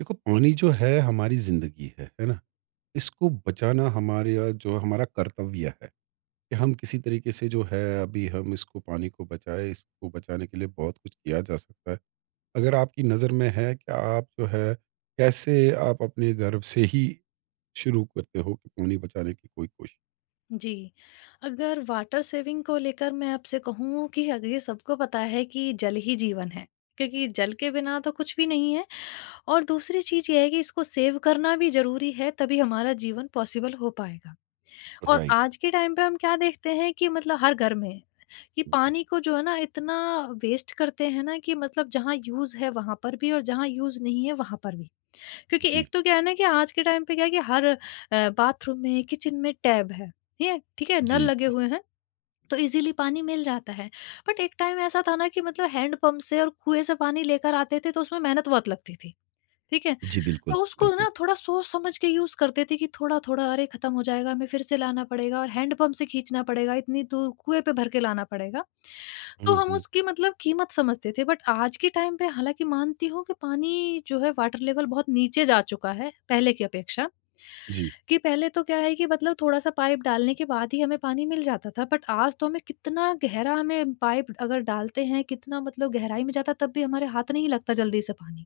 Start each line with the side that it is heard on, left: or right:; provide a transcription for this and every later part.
right: देखो, पानी जो है हमारी जिंदगी है ना। इसको बचाना हमारे या जो हमारा कर्तव्य है कि हम किसी तरीके से जो है अभी हम इसको पानी को बचाए। इसको बचाने के लिए बहुत कुछ किया जा सकता है। अगर आपकी नज़र में है कि आप जो है, कैसे आप अपने घर से ही शुरू करते हो कि पानी बचाने की कोई कोशिश।
left: जी, अगर वाटर सेविंग को लेकर मैं आपसे कहूँ कि अगर ये सबको पता है कि जल ही जीवन है, क्योंकि जल के बिना तो कुछ भी नहीं है। और दूसरी चीज़ ये है कि इसको सेव करना भी ज़रूरी है, तभी हमारा जीवन पॉसिबल हो पाएगा। और
right: राइट।
left: आज के टाइम पे हम क्या देखते हैं कि मतलब हर घर में कि
right: हम्म।
left: पानी को जो है ना इतना वेस्ट करते हैं ना कि मतलब जहाँ यूज़ है वहाँ पर भी और जहाँ यूज़ नहीं है वहाँ पर भी। क्योंकि
right: जी,
left: एक तो क्या है ना कि आज के टाइम पे क्या है कि हर बाथरूम में, किचन में टैब है, ठीक है? ठीक है? नल
right: जी,
left: लगे
right: जी,
left: हुए हैं, तो इज़िली पानी मिल जाता है। बट एक टाइम ऐसा था ना कि मतलब हैंडपंप से और कुएँ से पानी लेकर आते थे, तो उसमें मेहनत बहुत लगती थी, ठीक है?
right: जी, बिल्कुल,
left: तो उसको
right: बिल्कुल।
left: ना थोड़ा सोच समझ के यूज़ करते थे कि थोड़ा-थोड़ा अरे खत्म हो जाएगा, हमें फिर से लाना पड़ेगा और हैंडपंप से खींचना पड़ेगा, इतनी दूर कुएँ पे भर के लाना पड़ेगा।
right: हम्म,
left: तो हम
right: हम्म।
left: उसकी मतलब कीमत समझते थे। बट आज के टाइम पे हालाँकि मानती हूँ कि पानी जो है वाटर लेवल बहुत नीचे जा चुका है, पहले की अपेक्षा।
right: जी,
left: कि पहले तो क्या है कि मतलब थोड़ा-सा पाइप डालने के बाद ही हमें पानी मिल जाता था, बट आज तो हमें कितना गहरा हमें पाइप अगर डालते हैं, कितना मतलब गहराई में जाता है तब भी हमारे हाथ नहीं लगता जल्दी से पानी,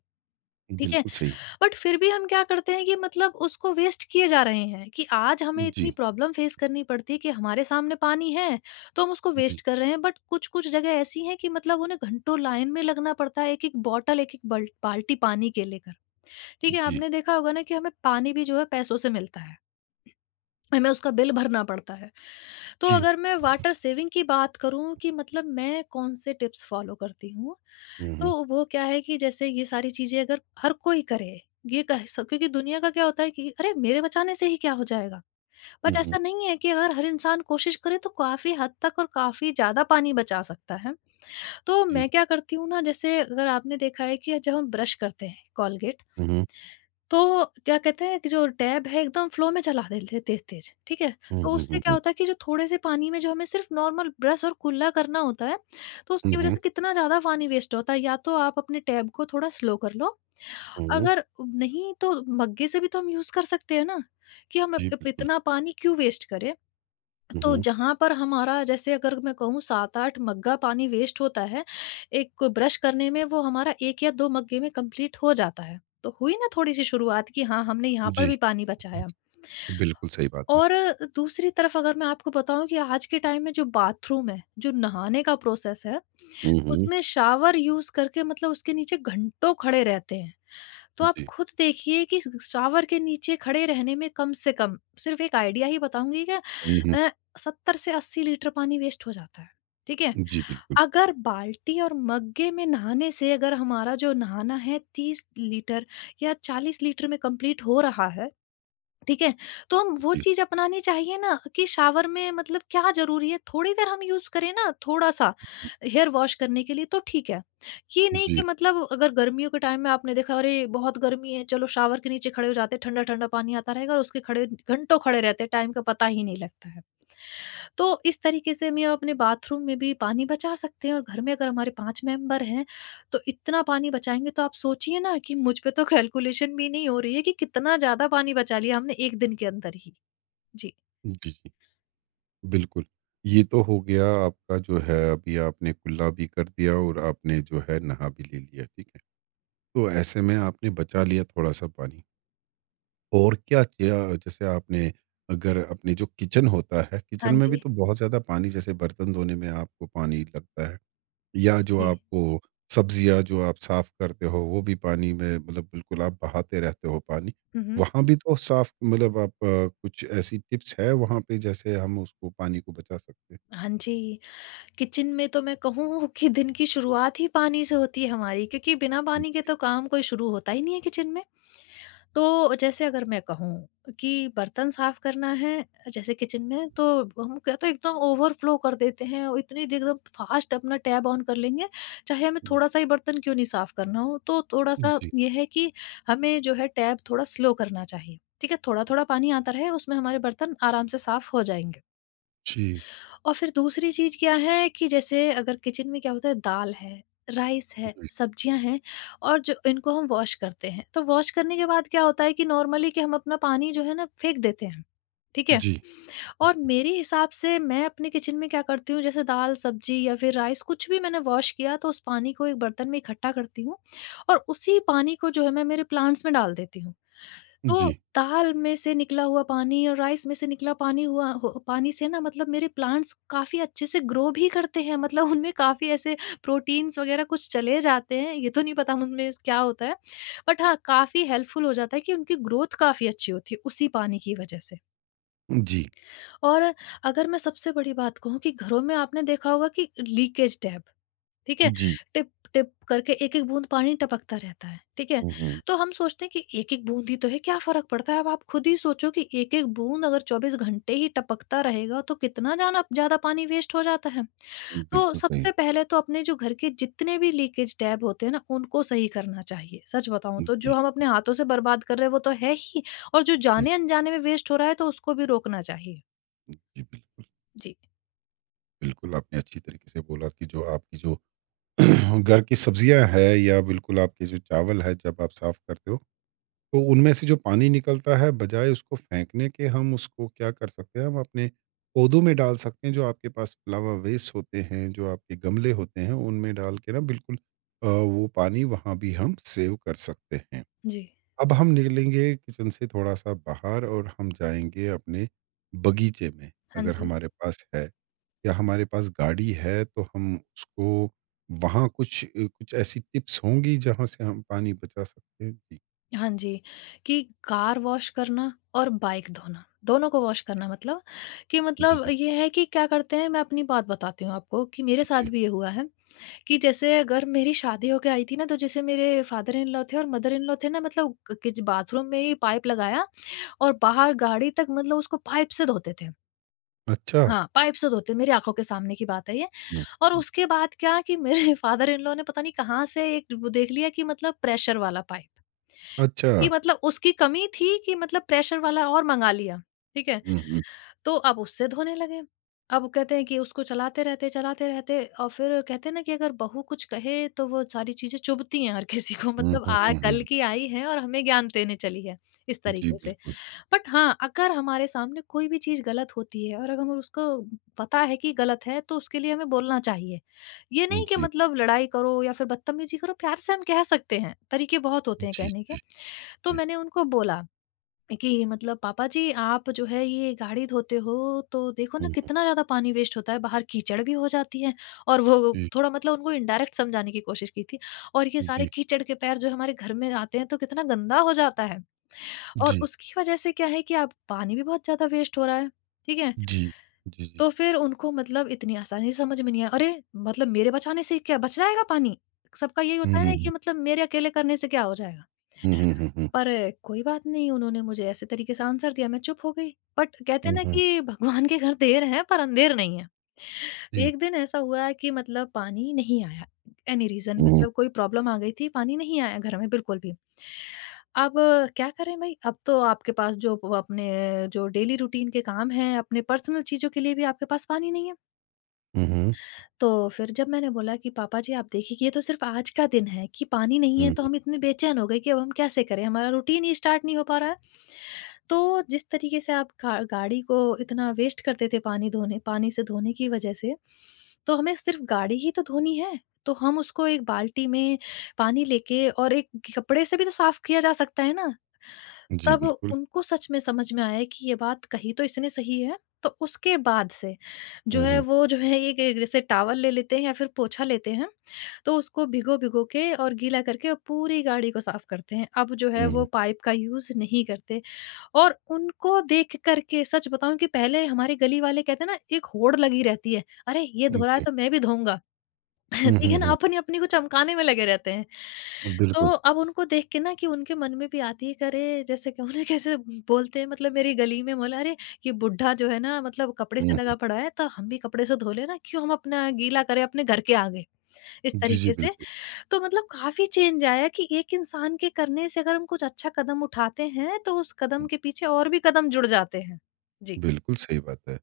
left: ठीक है?
right: बिल्कुल सही।
left: बट फिर भी हम क्या करते हैं कि मतलब उसको वेस्ट किए जा रहे हैं कि आज हमें इतनी
right: जी,
left: प्रॉब्लम फेस करनी पड़ती है कि हमारे सामने पानी है, तो हम उसको
right: जी,
left: वेस्ट कर रहे हैं। बट कुछ कुछ जगह ऐसी हैं कि मतलब उन्हें घंटों लाइन में लगना पड़ता है, एक एक बॉटल, एक एक बाल्टी पानी के लेकर। ठीक है,
right: जी,
left: आपने देखा होगा ना कि हमें पानी भी जो है पैसों से मिलता है, हमें उसका बिल भरना पड़ता है। तो
right: जी।
left: अगर मैं वाटर सेविंग की बात करूँ कि मतलब मैं कौन-से टिप्स फ़ॉलो करती हूँ,
right: हम्म,
left: तो वो क्या है कि जैसे ये सारी चीज़ें अगर हर कोई करे, ये कह स क्योंकि दुनिया का क्या होता है कि अरे! मेरे बचाने से ही क्या हो जाएगा?
right: हम्म,
left: बट
right: हम्म।
left: ऐसा नहीं है कि अगर हर इंसान कोशिश करे तो काफ़ी हद तक और काफ़ी ज़्यादा पानी बचा सकता है। तो
right: जी।
left: मैं क्या करती हूँ ना, जैसे अगर आपने देखा है कि जब हम ब्रश करते हैं कोलगेट,
right: हम्म।
left: तो क्या कहते हैं कि जो टैब है एकदम फ्लो में चला देते थे तेज-तेज, ठीक है?
right: हुँ,
left: तो
right: हुँ,
left: उससे
right: हुँ,
left: क्या
right: हुँ।
left: होता है कि जो थोड़े से पानी में जो हमें सिर्फ़ नॉर्मल ब्रश और कुल्ला करना होता है, तो
right: हुँ,
left: उसकी वज़ह
right: हुँ,
left: से कितना ज़्यादा पानी वेस्ट होता है। या तो आप अपने टैब को थोड़ा स्लो कर लो,
right: हुँ।
left: अगर नहीं तो मग्गे से भी तो हम यूज़ कर सकते हैं ना, कि हम अप
right: जी,
left: अप-
right: बिल्कुल।
left: इतना पानी क्यों वेस्ट करें?
right: हुँ,
left: तो
right: हुँ।
left: जहाँ पर हमारा जैसे अगर मैं कहूँ 7-8 मग्गा पानी वेस्ट होता है, एक को ब्रश करने में, वो हमारा 1 या 2 मग्गे में कंप्लीट हो जाता है। तो हुई ना थोड़ी-सी शुरुआत कि हाँ, हमने यहाँ पर
right: जी,
left: भी पानी बचाया।
right: बिल्कुल सही बात है।
left: और दूसरी तरफ अगर मैं आपको बताऊँ कि आज के टाइम में जो बाथरूम है, जो नहाने का प्रोसेस है,
right: हुँ, हुँ।
left: उसमें शावर यूज़ करके मतलब उसके नीचे घंटों खड़े रहते हैं। तो आप
right: जी।
left: खुद देखिए कि शावर के नीचे खड़े रहने में कम से कम सिर्फ़ एक आइडिया ही बताऊँगी कि
right: हुँ, हुँ।
left: अ, 70 से 80 लीटर पानी वेस्ट हो जाता है, ठीक है?
right: जी, बिल्कुल।
left: अगर बाल्टी और मग्गे में नहाने से, अगर हमारा जो नहाना है 30 लीटर या 40 लीटर में कंप्लीट हो रहा है, ठीक है? तो हम वो
right: जी,
left: चीज़ अपनानी चाहिए ना कि शावर में मतलब क्या ज़रूरी है, थोड़ी देर हम यूज़ करें ना थोड़ा-सा हेयर वॉश करने के लिए तो ठीक है। ये नहीं
right: जी,
left: कि मतलब अगर गर्मियों के टाइम में आपने देखा, अरे! बहुत गर्मी है, चलो शावर के नीचे खड़े हो जाते हैं, ठंडा-ठंडा पानी आता रहेगा और उसके खड़े घंटों खड़े रहते हैं, टाइम का पता ही नहीं लगता है। तो इस तरीके से हम ये अपने बाथरूम में भी पानी बचा सकते हैं, और घर में अगर हमारे 5 मेंबर हैं तो इतना पानी बचाएँगे तो आप सोचिए ना कि मुझ पे तो कैलकुलेशन भी नहीं हो रही है कि कितना ज़्यादा पानी बचा लिया हमने 1 दिन के अंदर ही। जी।
right: जी, जी, बिल्कुल। ये तो हो गया आपका जो है, अभी आपने कुल्ला भी कर दिया और आपने जो है नहा भी ले लिया, ठीक है? तो ऐसे में आपने बचा लिया थोड़ा-सा पानी, और क्या किया जैसे आपने, अगर अपने जो किचन होता है, किचन
left: हाँ
right: में भी
left: जी।
right: तो बहुत ज़्यादा पानी जैसे बर्तन धोने में आपको पानी लगता है। या जो
left: जी।
right: आपको सब्जियाँ जो आप साफ़ करते हो, वो भी पानी में मतलब बिल्कुल आप बहाते रहते हो पानी।
left: हुँ, हुँ।
right: वहाँ भी तो साफ़ मतलब आप, कुछ ऐसी टिप्स है वहाँ पे जैसे हम उसको पानी को बचा सकते हैं?
left: हाँ जी, किचन में तो मैं कहूँ कि दिन की शुरुआत ही पानी से होती है हमारी, क्योंकि बिना पानी के
right: जी।
left: तो काम कोई शुरू होता ही नहीं है किचन में। तो जैसे अगर मैं कहूँ कि बर्तन साफ करना है, जैसे किचन में तो हम क्या तो एकदम ओवरफ्लो कर देते हैं और इतनी देर एकदम फास्ट अपना टैब ऑन कर लेंगे, चाहे हमें
right: हुँ।
left: थोड़ा सा ही बर्तन क्यों नहीं साफ करना हो। तो थोड़ा सा
right: जी,
left: ये है कि हमें जो है टैब थोड़ा स्लो करना चाहिए, ठीक है? थोड़ा थोड़ा पानी आता रहे, उसमें हमारे बर्तन आराम से साफ हो जाएंगे।
right: जी,
left: और फिर दूसरी चीज़ क्या है कि जैसे अगर किचन में क्या होता है, दाल है, राइस है,
right: जी,
left: सब्जियाँ हैं, और जो इनको हम वॉश करते हैं। तो वॉश करने के बाद क्या होता है कि नॉर्मली कि हम अपना पानी जो है ना फेंक देते हैं। ठीक है?
right: जी,
left: और मेरे हिसाब से मैं अपने किचन में क्या करती हूँ, जैसे दाल, सब्जी या फिर राइस कुछ भी मैंने वॉश किया, तो उस पानी को एक बर्तन में इकट्ठा करती हूँ और उसी पानी को जो है मैं मेरे प्लांट्स में डाल देती हूँ। तो
right: जी,
left: दाल में से निकला हुआ पानी और राइस में से निकला पानी हुआ हो पानी से ना मतलब मेरे प्लांट्स काफ़ी अच्छे से ग्रो भी करते हैं, मतलब उनमें काफ़ी ऐसे प्रोटीन्स वग़ैरह कुछ चले जाते हैं, ये तो नहीं पता उनमें क्या होता है। बट हाँ, काफ़ी हेल्पफुल हो जाता है कि उनकी ग्रोथ काफ़ी अच्छी होती है उसी पानी की वज़ह से।
right: जी,
left: और अगर मैं सबसे बड़ी बात कहूँ कि घरों में आपने देखा होगा कि लीकेज टैप, ठीक है?
right: जी।
left: टिप टिप करके एक-एक बूँद पानी टपकता रहता है, ठीक है?
right: हुँ, हुँ।
left: तो हम सोचते हैं कि एक-एक बूँद ही तो है, क्या फ़र्क पड़ता है? अब आप खुद ही सोचो कि एक-एक बूँद अगर 24 घंटे ही टपकता रहेगा तो कितना जाना ज़्यादा पानी वेस्ट हो जाता है। तो
right: बिल्कुल सही।
left: सबसे पहले तो अपने जो घर के जितने भी लीकेज टैप होते हैं ना, उनको सही करना चाहिए। सच बताऊँ तो
right: जी,
left: जो हम अपने हाथों से बर्बाद कर रहे हैं वो तो है ही, और जो
right: हुँ,
left: जाने-अनजाने में वेस्ट हो रहा है तो उसको भी रोकना चाहिए।
right: जी, बिल्कुल।
left: जी।
right: बिल्कुल आपने अच्छी तरीके से बोला कि जो आपकी जो घर की सब्जियाँ है, या बिल्कुल आपके जो चावल है, जब आप साफ़ करते हो तो उनमें से जो पानी निकलता है, बजाय उसको फेंकने के हम उसको क्या कर सकते हैं, हम अपने पौधों में डाल सकते हैं। जो आपके पास फ्लावर वेस्ट होते हैं, जो आपके गमले होते हैं, उनमें डाल के ना बिल्कुल, वो पानी वहाँ भी हम सेव कर सकते हैं।
left: जी।
right: अब हम निकलेंगे किचन से थोड़ा सा बाहर और हम जाएंगे अपने बगीचे में,
left: हाँ
right: अगर
left: जी।
right: हमारे पास है, या हमारे पास गाड़ी है तो हम उसको, वहाँ कुछ कुछ ऐसी टिप्स होंगी जहाँ से हम पानी बचा सकते हैं।
left: हाँ जी, कि कार वॉश करना और बाइक धोना, दोनों को वॉश करना मतलब कि
right: जी,
left: मतलब
right: जी,
left: ये है कि क्या करते हैं, मैं अपनी बात बताती हूँ आपको कि मेरे साथ
right: जी।
left: भी ये हुआ है। कि जैसे अगर मेरी शादी होके आई थी ना, तो जैसे मेरे फादर इन लॉ थे और मदर इन लॉ थे ना, मतलब क किच बाथरूम में ही पाइप लगाया और बाहर गाड़ी तक मतलब उसको पाइप से धोते थे।
right: अच्छा।
left: हाँ, पाइप से धोते मेरी आँखों के सामने की बात है ये।
right: हुँ,
left: और
right: हुँ।
left: उसके बाद क्या कि मेरे फादर इन लॉ ने पता नहीं कहाँ से एक वो देख लिया कि मतलब प्रेशर वाला पाइप।
right: अच्छा।
left: कि मतलब उसकी कमी थी कि मतलब प्रेशर वाला, और मँगा लिया, ठीक है?
right: हुँ, हुँ।
left: तो अब उससे धोने लगे। अब कहते हैं कि उसको चलाते रहते और फिर कहते हैं ना कि अगर बहू कुछ कहे तो वो सारी चीज़ें चुभती हैं हर किसी को।
right: हुँ,
left: मतलब
right: हुँ,
left: आ
right: हुँ,
left: कल
right: हुँ।
left: की आई है और हमें ज्ञान देने चली है, इस
right: जी,
left: तरीके से।
right: बिल्कुल।
left: बट हाँ, अगर हमारे सामने कोई भी चीज़ गलत होती है और अगर हमें उसको पता है कि गलत है तो उसके लिए हमें बोलना चाहिए। ये नहीं कि
right: जी,
left: मतलब लड़ाई करो या फिर बदतमीज़ी करो, प्यार से हम कह सकते हैं, तरीके बहुत होते हैं
right: जी,
left: कहने के। तो
right: जी।
left: मैंने उनको बोला कि मतलब पापा जी, आप जो है ये गाड़ी धोते हो तो देखो ना
right: हुँ, हुँ।
left: कितना ज्यादा पानी वेस्ट होता है, बाहर कीचड़ भी हो जाती है। और वो
right: जी,
left: थोड़ा मतलब उनको इनडायरेक्ट समझाने की कोशिश की थी। और ये सारे
right: जी,
left: कीचड़ के पैर जो हमारे घर में आते हैं तो कितना गंदा हो जाता है। और
right: जी,
left: उसकी वजह से क्या है कि आप पानी भी बहुत ज्यादा वेस्ट हो रहा है, ठीक है?
right: जी, जी, जी।
left: तो फिर उनको मतलब इतनी आसानी से समझ में नहीं आया। अरे, मतलब मेरे बचाने से क्या बच जाएगा पानी। सबका यही
right: हुँ,
left: होता है
right: हुँ,
left: ना कि
right: हुँ।
left: मतलब मेरे अकेले करने से क्या हो जाएगा।
right: हुँ, हुँ, हुँ, हुँ।
left: पर कोई बात नहीं, उन्होंने मुझे ऐसे तरीके से आंसर दिया, मैं चुप हो गई। बट कहते हैं
right: हुँ,
left: ना
right: हुँ।
left: कि भगवान के घर देर है पर अंधेर नहीं है।
right: जी।
left: एक दिन ऐसा हुआ कि मतलब पानी नहीं आया। एनी रीज़न
right: हुँ, हुँ।
left: मतलब कोई प्रॉब्लम आ गई थी, पानी नहीं आया घर में बिल्कुल भी। अब क्या करें भई, अब तो आपके पास जो प अपने जो डेली रूटीन के काम हैं, अपने पर्सनल चीज़ों के लिए भी आपके पास पानी नहीं है।
right: हुँ, हुँ।
left: तो फिर जब मैंने बोला कि पापा जी, आप देखिए कि ये तो सिर्फ़ आज का दिन है कि पानी नहीं
right: हुँ,
left: है तो
right: हुँ।
left: हम इतने बेचैन हो गए कि अब हम कैसे करें? हमारा रूटीन ही स्टार्ट नहीं हो पा रहा है। तो जिस तरीके से आप गा गाड़ी को इतना वेस्ट करते थे पानी धोने पानी से धोने की वजह से, तो हमें सिर्फ़ गाड़ी ही तो धोनी है। तो हम उसको एक बाल्टी में पानी लेके और एक कपड़े से भी तो साफ़ किया जा सकता है ना।
right: जी,
left: तब
right: बिल्कुल।
left: उनको सच में समझ में आया कि ये बात कही तो इसने सही है। तो उसके बाद से
right: हुँ,
left: जो है
right: हुँ।
left: वो जो है एक एक जैसे टॉवल ले लेते हैं या फिर पोंछा लेते हैं, तो उसको भिगो-भिगो के और गीला करके और पूरी गाड़ी को साफ करते हैं। अब जो है
right: हुँ,
left: वो
right: हुँ।
left: पाइप का यूज़ नहीं करते। और उनको देख कर के सच बताऊँ कि पहले हमारे गली वाले कहते हैं ना एक होड़ लगी रहती है, "अरे! ये धो रहा है
right: जी।
left: तो मैं भी धोऊँगा।"
right: हुँ, हुँ,
left: देखिए ना,
right: हुँ।
left: अपन ही अपने को चमकाने में लगे रहते हैं। तो
right: बिल्कुल।
left: अब उनको देख के ना कि उनके मन में भी आती है कि अरे जैसे कि उन्हें कैसे बोलते हैं, मतलब मेरी गली में बोला अरे ये बुड्ढा जो है ना मतलब कपड़े
right: हुँ,
left: से
right: हुँ।
left: लगा पड़ा है तो हम भी कपड़े से धो लेना, क्यों हम अपना गीला करें अपने घर के आगे। इस
right: जी, जी,
left: तरीके से।
right: बिल्कुल।
left: तो मतलब काफ़ी चेंज आया कि एक इंसान के करने से अगर हम कुछ अच्छा कदम उठाते हैं तो उस कदम के पीछे और भी कदम जुड़ जाते हैं। जी।
right: बिल्कुल सही बात है।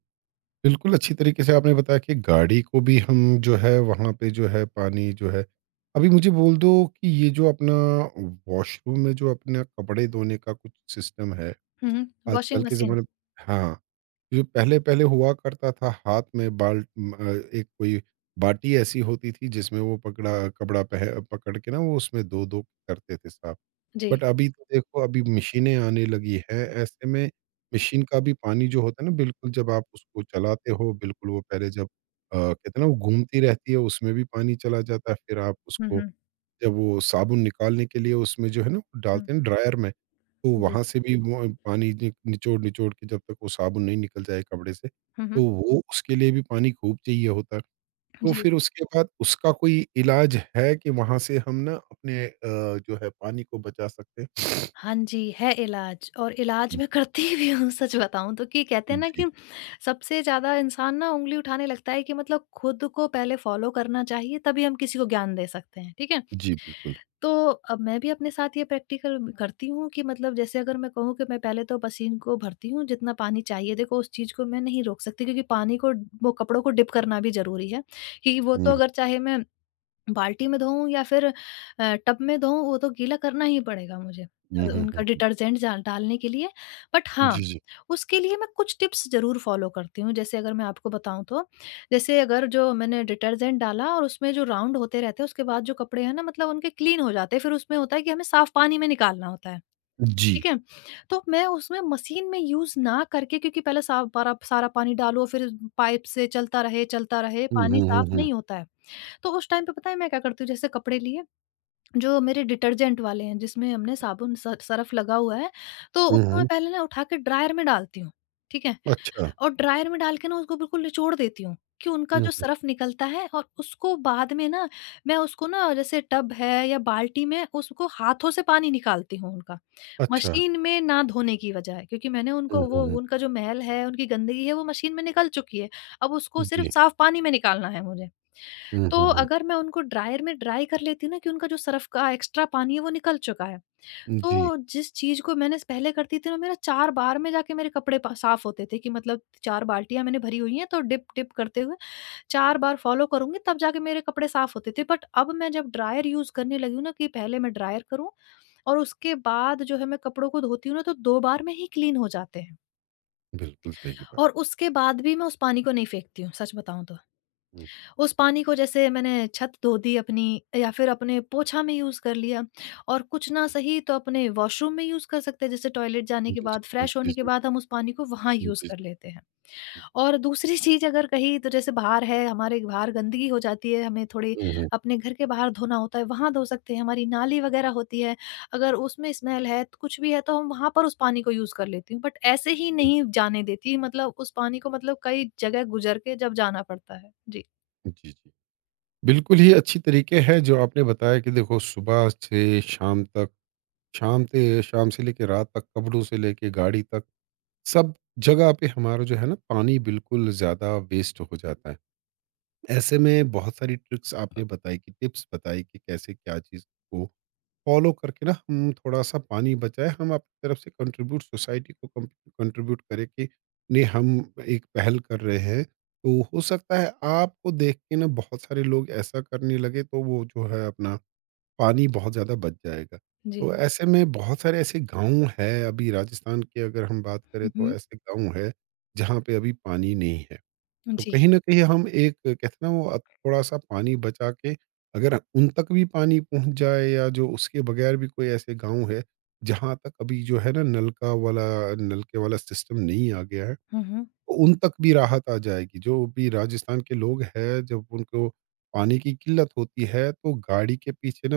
right: बिल्कुल अच्छी तरीके से आपने बताया कि गाड़ी को भी हम जो है वहाँ पे जो है पानी जो है, अभी मुझे बोल दो कि ये जो अपना वॉशरूम में जो अपना कपड़े धोने का कुछ सिस्टम है,
left: हुँ, हुँ।
right: आजकल
left: वॉशिंग
right: के
left: मशीन।
right: ज़माने। हाँ, जो पहले-पहले हुआ करता था, हाथ में एक कोई बाटी ऐसी होती थी जिसमें वो पकड़ा कपड़ा पह पकड़ के ना वो उसमें धो-धो करते थे साफ।
left: जी।
right: बट अभी तो देखो अभी मशीनें आने लगी है, ऐसे में मशीन का भी पानी जो होता है ना, बिल्कुल जब आप उसको चलाते हो, बिल्कुल वो पहले जब, कहते हैं ना वो घूमती रहती है, उसमें भी पानी चला जाता है। फिर आप
left: हुँ,
right: उसको
left: हुँ।
right: जब वो साबुन निकालने के लिए उसमें जो है ना वो
left: हुँ।
right: डालते हैं ड्रायर में, तो
left: जी।
right: वहाँ से भी वो पानी नि निचोड़-निचोड़ के, जब तक वो साबुन नहीं निकल जाए कपड़े से,
left: हुँ,
right: तो
left: हुँ।
right: वो उसके लिए भी पानी खूब चाहिए होता है। तो
left: जी।
right: फिर उसके बाद उसका कोई इलाज है कि वहाँ से हम ना अपने, जो है पानी को बचा सकते हैं?
left: हाँ जी, है इलाज और इलाज
right: हम्म,
left: मैं करती भी हूँ, सच बताऊँ तो, कि कहते हैं ना
right: जी,
left: कि सबसे ज़्यादा इंसान ना उँगली उठाने लगता है कि मतलब खुद को पहले फ़ॉलो करना चाहिए तभी हम किसी को ज्ञान दे सकते हैं, ठीक है?
right: जी, बिल्कुल।
left: तो अब मैं भी अपने साथ ये प्रैक्टिकल करती हूँ कि मतलब जैसे अगर मैं कहूँ कि मैं पहले तो पसीन को भरती हूँ जितना पानी चाहिए, देखो उस चीज़ को मैं नहीं रोक सकती क्योंकि पानी को वो कपड़ों को डिप करना भी ज़रूरी है, क्योंकि वो तो
right: हुँ,
left: अगर चाहे मैं बाल्टी में धोऊँ या फिर टब में धोऊँ, वो तो गीला करना ही पड़ेगा मुझे
right: हुँ, हुँ,
left: उनका
right: हुँ, हुँ।
left: डिटर्जेंट जा डालने के लिए। बट हाँ,
right: जी, जी।
left: उसके लिए मैं कुछ टिप्स ज़रूर फ़ॉलो करती हूँ। जैसे अगर मैं आपको बताऊँ तो, जैसे अगर जो मैंने डिटर्जेंट डाला और उसमें जो राउंड होते रहते हैं उसके बाद जो कपड़े हैं ना, मतलब उनके क्लीन हो जाते हैं। फिर उसमें होता है कि हमें साफ पानी में निकालना होता है,
right: जी।
left: ठीक है? तो मैं उसमें मशीन में यूज़ ना करके, क्योंकि पहले साफ पारा सारा पानी डालो फिर पाइप से चलता रहे,
right: हुँ,
left: पानी
right: हुँ, हुँ,
left: साफ
right: हुँ।
left: नहीं होता है। तो उस टाइम पे पता है मैं क्या करती हूँ, जैसे कपड़े लिए जो मेरे डिटर्जेंट वाले हैं जिसमें हमने साबुन स सरफ लगा हुआ है, तो
right: हुँ,
left: उसको मैं
right: हुँ।
left: पहले ना उठा के ड्रायर में डालती हूँ, ठीक है?
right: अच्छा।
left: और ड्रायर में डाल के ना उसको बिल्कुल निचोड़ देती हूँ कि उनका
right: हुँ,
left: जो
right: हुँ।
left: सरफ निकलता है और उसको बाद में ना मैं उसको ना जैसे टब है या बाल्टी में उसको हाथों से पानी निकालती हूँ उनका,
right: अच्छा।
left: मशीन में ना धोने की बजाय, क्योंकि मैंने
right: हुँ,
left: उनको वो
right: हुँ, हुँ।
left: उनका जो महल है, उनकी गंदगी है वो मशीन में निकल चुकी है। अब उसको सिर्फ़
right: जी।
left: साफ पानी में निकालना है मुझे।
right: हुँ, हुँ,
left: तो
right: हुँ।
left: अगर मैं उनको ड्रायर में ड्राई कर लेती ना कि उनका जो सर्फ का एक्स्ट्रा पानी है वो निकल चुका है।
right: जी,
left: तो जिस चीज़ को मैंने पहले करती थी ना, मेरा 4 बार में जाके मेरे कपड़े पा साफ़ होते थे कि मतलब 4 बाल्टियाँ मैंने भरी हुई हैं तो डिप-डिप करते हुए 4 बार फ़ॉलो करूँगी तब जाके मेरे कपड़े साफ़ होते थे। बट अब मैं जब ड्रायर यूज़ करने लगी हूँ ना कि पहले मैं ड्रायर करूँ और उसके बाद जो है मैं कपड़ों को धोती हूँ ना तो 2 बार में ही क्लीन हो जाते हैं।
right: बिल्कुल सही बात।
left: और उसके बाद भी मैं उस पानी को नहीं फेंकती हूँ, सच बताऊँ तो।
right: हुँ।
left: उस पानी को जैसे मैंने छत धो दी अपनी या फिर अपने पोछा में यूज़ कर लिया, और कुछ ना सही तो अपने वॉशरूम में यूज़ कर सकते हैं, जैसे टॉयलेट जाने के
right: जी,
left: बाद
right: हाँ,
left: फ्रेश
right: जी। जी,
left: होने के
right: जी।
left: बाद हम उस पानी को वहाँ यूज़
right: जी,
left: कर
right: जी,
left: लेते हैं।
right: जी।
left: और दूसरी चीज़ अगर कहीं तो जैसे बाहर है, हमारे बाहर गंदगी हो जाती है, हमें थोड़ी
right: हुँ, हुँ,
left: अपने घर के बाहर धोना होता है वहाँ धो सकते हैं। हमारी नाली वगैरह होती है, अगर उसमें स्मेल है तो कुछ भी है तो हम वहाँ पर उस पानी को यूज़ कर लेती हूँ, बट ऐसे ही
right: हुँ।
left: नहीं जाने देती, मतलब उस पानी को मतलब कई जगह गुजर के जब जाना पड़ता है। जी।
right: जी, जी। बिल्कुल ही अच्छी तरीके है जो आपने बताया कि देखो सुबह से शाम तक, शाम से लेके रात तक, कपड़ों से लेके गाड़ी तक, सब जगह पे हमारा जो है ना पानी बिल्कुल ज़्यादा वेस्ट हो जाता है। ऐसे में बहुत सारी ट्रिक्स आपने बताई कि टिप्स बताई कि कैसे क्या चीज़ को फॉलो करके ना हम थोड़ा-सा पानी बचाएँ, हम अपनी तरफ से कंट्रीब्यूट, सोसाइटी को कं कंट्रीब्यूट करें कि नहीं, हम एक पहल कर रहे हैं। तो हो सकता है आपको देख के ना बहुत सारे लोग ऐसा करने लगे, तो वो जो है अपना पानी बहुत ज़्यादा बच जाएगा।
left: जी।
right: तो ऐसे में बहुत सारे ऐसे गाँव हैं, अभी राजस्थान की अगर हम बात करें
left: हुँ,
right: तो
left: हुँ।
right: ऐसे गाँव हैं जहाँ पे अभी पानी नहीं है। तो
left: जी।
right: कहीं न कहीं हम एक, कहते हैं ना वो, थोड़ा-सा पानी बचा के अगर उन तक भी पानी पहुँच जाए, या जो उसके बगैर भी कोई ऐसे गाँव है जहाँ तक अभी जो है ना नलका वाला नलके वाला सिस्टम नहीं आ गया है,
left: हुँ, हुँ।
right: तो उन तक भी राहत आ जाएगी। जो भी राजस्थान के लोग हैं, जब उनको पानी की किल्लत होती है, तो गाड़ी के पीछे ना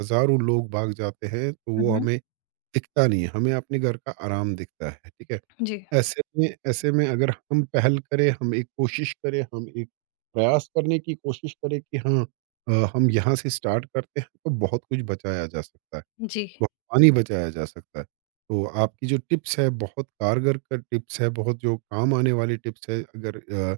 right: हज़ारों लोग भाग जाते हैं, तो
left: हुँ,
right: वो
left: हुँ।
right: हमें दिखता नहीं है, हमें अपने घर का आराम दिखता है, ठीक है?
left: जी,
right: ऐसे में अगर हम पहल करें, हम एक कोशिश करें, हम एक प्रयास करने की कोशिश करें कि हाँ, हम यहाँ से स्टार्ट करते हैं, तो बहुत कुछ बचाया जा सकता है।
left: जी,
right: बहुत पानी बचाया जा सकता है। तो आपकी जो टिप्स है बहुत कारगर का टिप्स है, बहुत जो काम आने वाली टिप्स है, अगर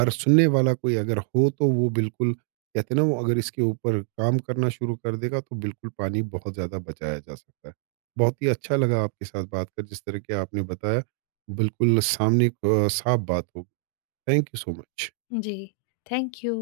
right: हर सुनने वाला कोई अगर हो, तो वो बिल्कुल कहते हैं ना, वो अगर इसके ऊपर काम करना शुरू कर देगा तो बिल्कुल पानी बहुत ज़्यादा बचाया जा सकता है। बहुत ही अच्छा लगा आपके साथ बात कर, जिस तरह के आपने बताया, बिल्कुल सामने, साफ बात हो। Thank you so much.
left: जी। Thank you.